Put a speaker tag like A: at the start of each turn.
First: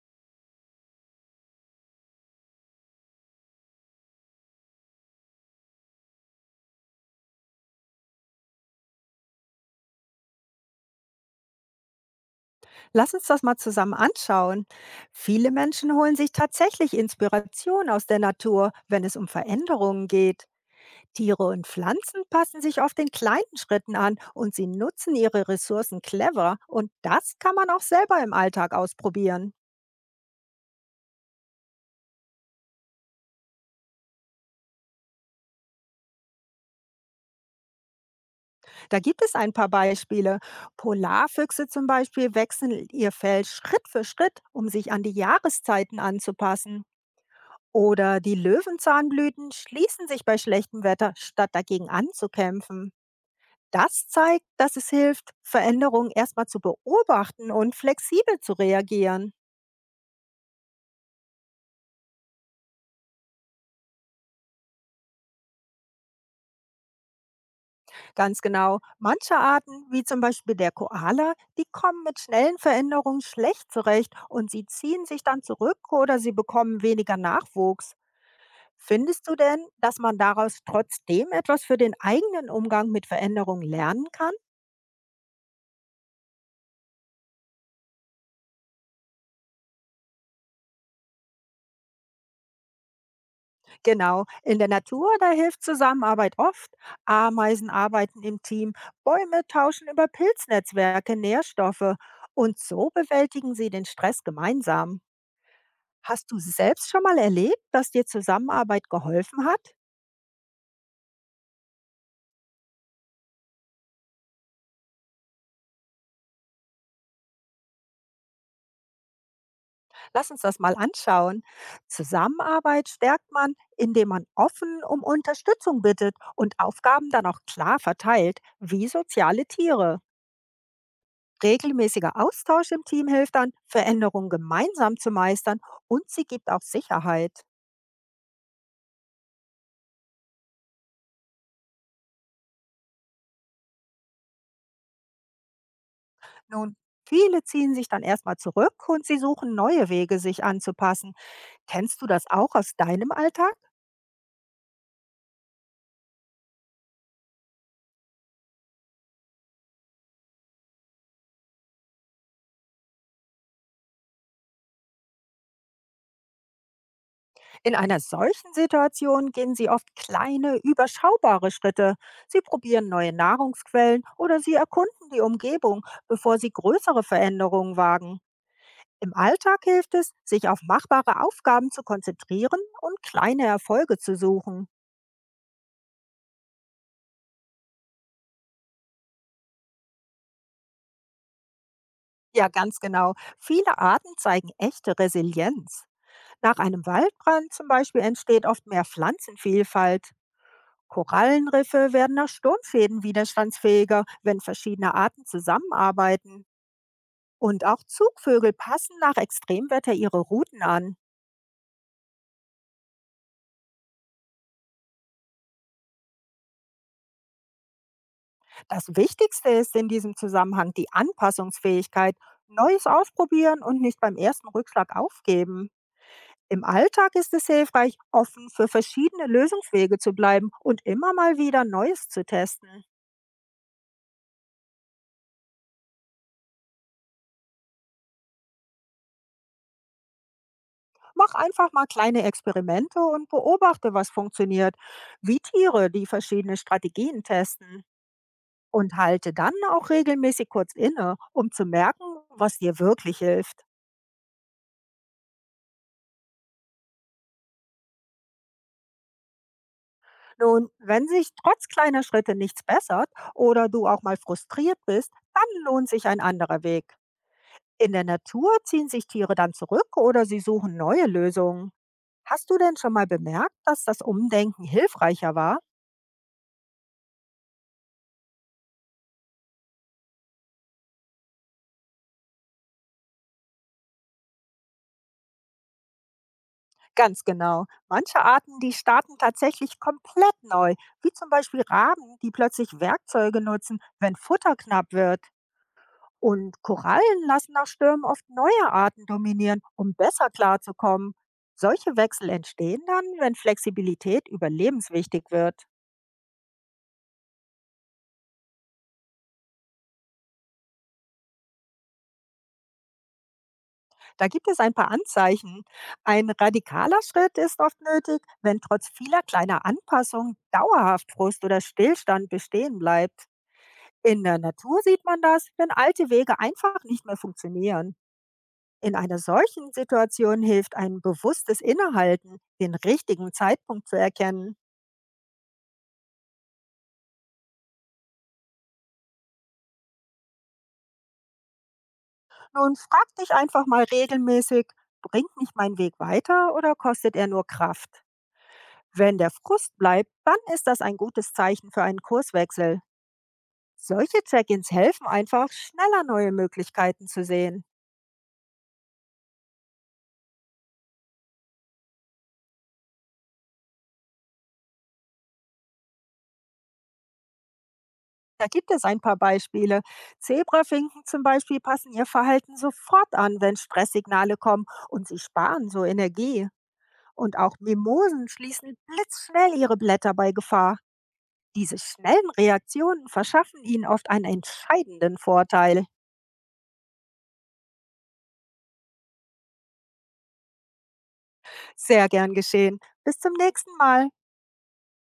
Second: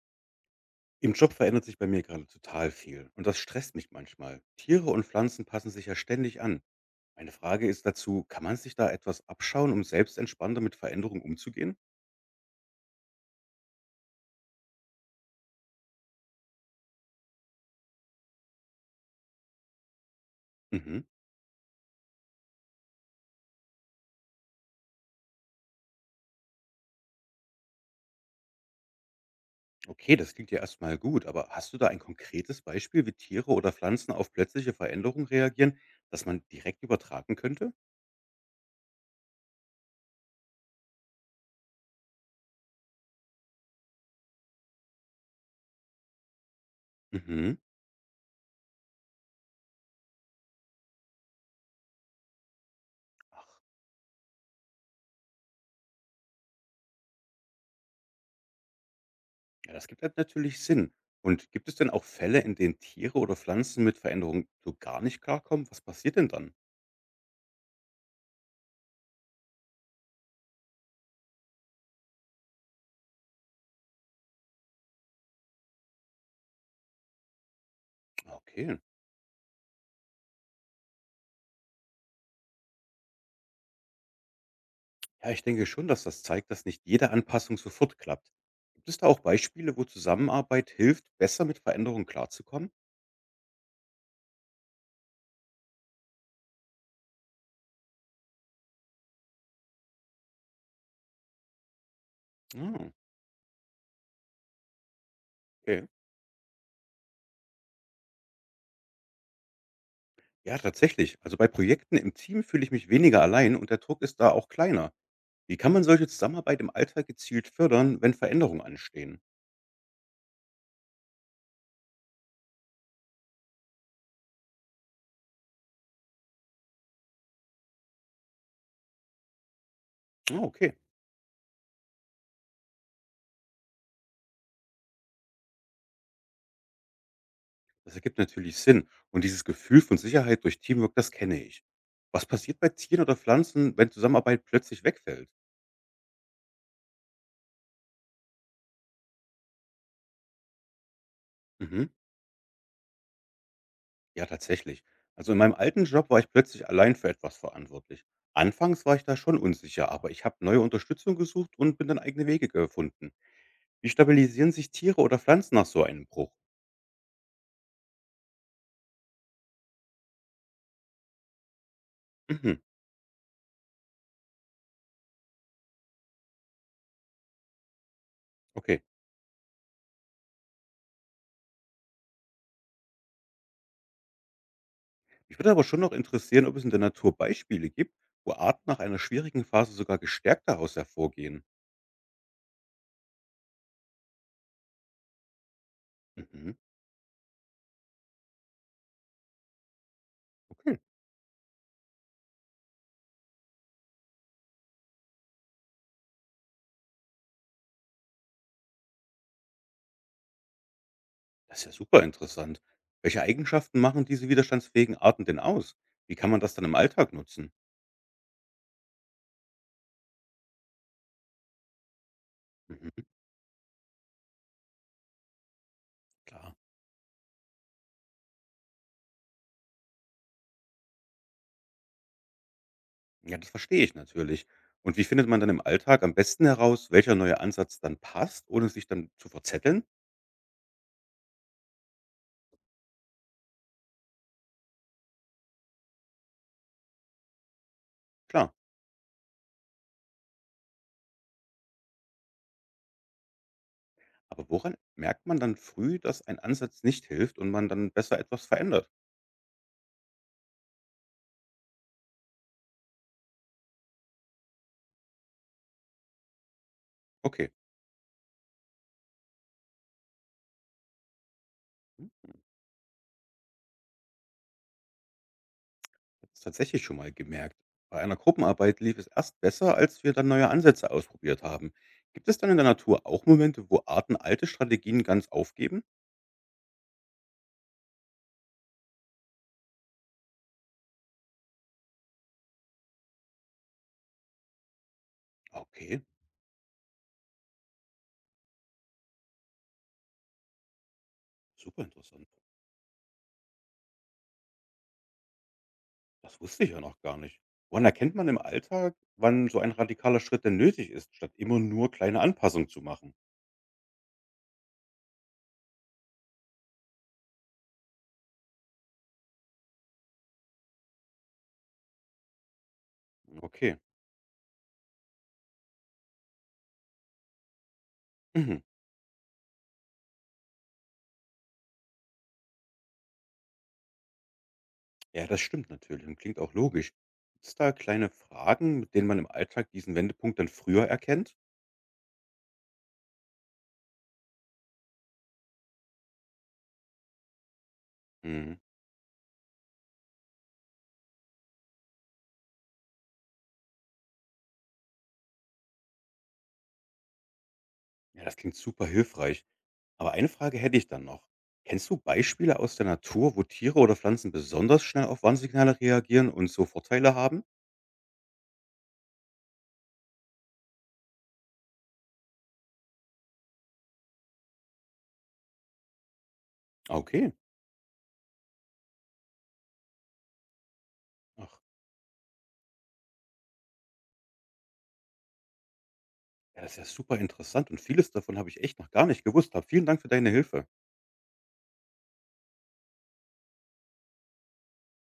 A: Im Job verändert sich bei mir gerade total viel und das stresst mich manchmal. Tiere und Pflanzen passen sich ja ständig an. Meine Frage ist dazu, kann man sich da etwas abschauen, um selbst entspannter mit Veränderungen umzugehen?
B: Lass uns das mal zusammen anschauen. Viele Menschen holen sich tatsächlich Inspiration aus der Natur, wenn es um Veränderungen geht.
A: Mhm.
B: Tiere und Pflanzen passen sich oft in kleinen Schritten an und sie nutzen ihre Ressourcen clever. Und das kann man auch selber im Alltag ausprobieren.
A: Okay, das klingt ja erstmal gut, aber hast du da ein konkretes Beispiel, wie Tiere oder Pflanzen auf plötzliche Veränderungen reagieren, das man direkt übertragen könnte?
B: Da gibt es ein paar Beispiele. Polarfüchse zum Beispiel wechseln ihr Fell Schritt für Schritt, um sich an die Jahreszeiten anzupassen.
A: Mhm.
B: Oder die Löwenzahnblüten schließen sich bei schlechtem Wetter, statt dagegen anzukämpfen.
A: Ach,
B: Das zeigt, dass es hilft, Veränderungen erstmal zu beobachten und flexibel zu reagieren.
A: ja, das gibt halt natürlich Sinn. Und gibt es denn auch Fälle, in denen Tiere oder Pflanzen mit Veränderungen so gar nicht klarkommen? Was passiert denn dann?
B: Ganz genau, manche Arten, wie zum Beispiel der Koala, die kommen mit schnellen Veränderungen schlecht zurecht und sie ziehen sich dann zurück oder sie bekommen weniger Nachwuchs.
A: Ah, okay.
B: Findest du denn, dass man daraus trotzdem etwas für den eigenen Umgang mit Veränderungen lernen kann?
A: Ja, ich denke schon, dass das zeigt, dass nicht jede Anpassung sofort klappt. Gibt es da auch Beispiele, wo Zusammenarbeit hilft, besser mit Veränderungen klarzukommen?
B: Genau. In der Natur, da hilft Zusammenarbeit oft. Ameisen arbeiten im Team, Bäume tauschen über Pilznetzwerke Nährstoffe und so
A: Ah,
B: bewältigen sie den Stress gemeinsam.
A: okay.
B: Hast du selbst schon mal erlebt, dass dir Zusammenarbeit geholfen hat?
A: Ja, tatsächlich. Also bei Projekten im Team fühle ich mich weniger allein und der Druck ist da auch kleiner. Wie kann man solche Zusammenarbeit im Alltag gezielt fördern, wenn Veränderungen anstehen?
B: Lass uns das mal anschauen. Zusammenarbeit stärkt man, indem man offen um Unterstützung bittet und Aufgaben dann auch klar verteilt, wie soziale Tiere.
A: Ah, okay.
B: Regelmäßiger Austausch im Team hilft dann, Veränderungen gemeinsam zu meistern und sie gibt auch Sicherheit.
A: Das ergibt natürlich Sinn. Und dieses Gefühl von Sicherheit durch Teamwork, das kenne ich. Was passiert bei Tieren oder Pflanzen, wenn Zusammenarbeit plötzlich wegfällt?
B: Nun, viele ziehen sich dann erstmal zurück und sie suchen neue Wege, sich anzupassen.
A: Mhm.
B: Kennst du das auch aus deinem Alltag?
A: Ja, tatsächlich. Also in meinem alten Job war ich plötzlich allein für etwas verantwortlich. Anfangs war ich da schon unsicher, aber ich habe neue Unterstützung gesucht und bin dann eigene Wege gefunden. Wie stabilisieren sich Tiere oder Pflanzen nach so einem Bruch?
B: In einer solchen Situation gehen sie oft kleine, überschaubare Schritte. Sie
A: Mhm,
B: probieren neue Nahrungsquellen oder sie erkunden die Umgebung, bevor sie größere Veränderungen wagen.
A: okay.
B: Im Alltag hilft es, sich auf machbare Aufgaben zu konzentrieren und kleine Erfolge zu suchen.
A: Mich würde aber schon noch interessieren, ob es in der Natur Beispiele gibt, wo Arten nach einer schwierigen Phase sogar gestärkt daraus hervorgehen.
B: Ja, ganz genau. Viele Arten zeigen echte Resilienz.
A: Mhm,
B: Nach einem Waldbrand zum Beispiel entsteht oft mehr Pflanzenvielfalt.
A: okay.
B: Korallenriffe werden nach Sturmfäden widerstandsfähiger, wenn verschiedene Arten zusammenarbeiten. Und auch Zugvögel passen nach Extremwetter ihre Routen an.
A: Das ist ja super interessant. Welche Eigenschaften machen diese widerstandsfähigen Arten denn aus? Wie kann man das dann im Alltag nutzen?
B: Das Wichtigste ist in diesem Zusammenhang die Anpassungsfähigkeit, Neues
A: Mhm,
B: ausprobieren und nicht beim ersten Rückschlag aufgeben.
A: klar.
B: Im Alltag ist es hilfreich, offen für verschiedene Lösungswege zu bleiben und immer mal wieder Neues zu testen.
A: Ja, das verstehe ich natürlich. Und wie findet man dann im Alltag am besten heraus, welcher neue Ansatz dann passt, ohne sich dann zu verzetteln?
B: Mach einfach mal kleine Experimente und beobachte, was funktioniert, wie Tiere, die verschiedene Strategien testen.
A: Klar.
B: Und halte dann auch regelmäßig kurz inne, um zu merken, was dir wirklich hilft.
A: Aber woran merkt man dann früh, dass ein Ansatz nicht hilft und man dann besser etwas verändert?
B: Nun, wenn sich trotz kleiner Schritte nichts bessert oder du auch mal frustriert bist, dann lohnt sich ein anderer Weg.
A: Okay,
B: In der Natur ziehen sich Tiere dann zurück oder sie suchen neue Lösungen.
A: hm,
B: Hast du denn schon mal bemerkt, dass das Umdenken hilfreicher war?
A: ich habe es tatsächlich schon mal gemerkt. Bei einer Gruppenarbeit lief es erst besser, als wir dann neue Ansätze ausprobiert haben. Gibt es dann in der Natur auch Momente, wo Arten alte Strategien ganz aufgeben?
B: Ganz genau. Manche Arten, die starten tatsächlich komplett neu, wie zum Beispiel Raben, die plötzlich Werkzeuge nutzen, wenn Futter knapp wird.
A: Okay,
B: Und Korallen lassen nach Stürmen oft neue Arten dominieren, um besser klarzukommen.
A: super
B: Solche
A: interessant.
B: Wechsel entstehen dann, wenn Flexibilität überlebenswichtig wird.
A: Das wusste ich ja noch gar nicht. Woran erkennt man im Alltag, wann so ein radikaler Schritt denn nötig ist, statt immer nur kleine Anpassungen zu machen?
B: Da gibt es ein paar Anzeichen. Ein radikaler Schritt ist oft nötig, wenn trotz vieler kleiner Anpassungen dauerhaft Frust oder Stillstand bestehen bleibt.
A: Hm, okay.
B: In der Natur sieht man das, wenn alte Wege einfach nicht mehr funktionieren.
A: Mhm.
B: In einer solchen Situation hilft ein bewusstes Innehalten, den richtigen Zeitpunkt zu erkennen.
A: Ja, das stimmt natürlich und klingt auch logisch. Gibt es da kleine Fragen, mit denen man im Alltag diesen Wendepunkt dann früher erkennt?
B: Nun frag dich einfach mal regelmäßig, bringt mich mein Weg weiter oder kostet er nur Kraft?
A: Mhm.
B: Wenn der Frust bleibt, dann ist das ein gutes Zeichen für einen Kurswechsel. Solche Check-ins helfen einfach, schneller neue Möglichkeiten zu sehen.
A: Ja, das klingt super hilfreich. Aber eine Frage hätte ich dann noch. Kennst du Beispiele aus der Natur, wo Tiere oder Pflanzen besonders schnell auf Warnsignale reagieren und so Vorteile haben?
B: Da gibt es ein paar Beispiele. Zebrafinken zum Beispiel passen ihr Verhalten sofort an, wenn Stresssignale kommen und sie sparen so Energie.
A: Ah, okay.
B: Und auch Mimosen schließen blitzschnell ihre Blätter bei Gefahr.
A: Ach,
B: Diese schnellen Reaktionen verschaffen ihnen oft einen entscheidenden Vorteil.
A: ja, das ist ja super interessant und vieles davon habe ich echt noch gar nicht gewusst. Hab vielen Dank für deine Hilfe.
B: Sehr gern geschehen. Bis zum nächsten Mal.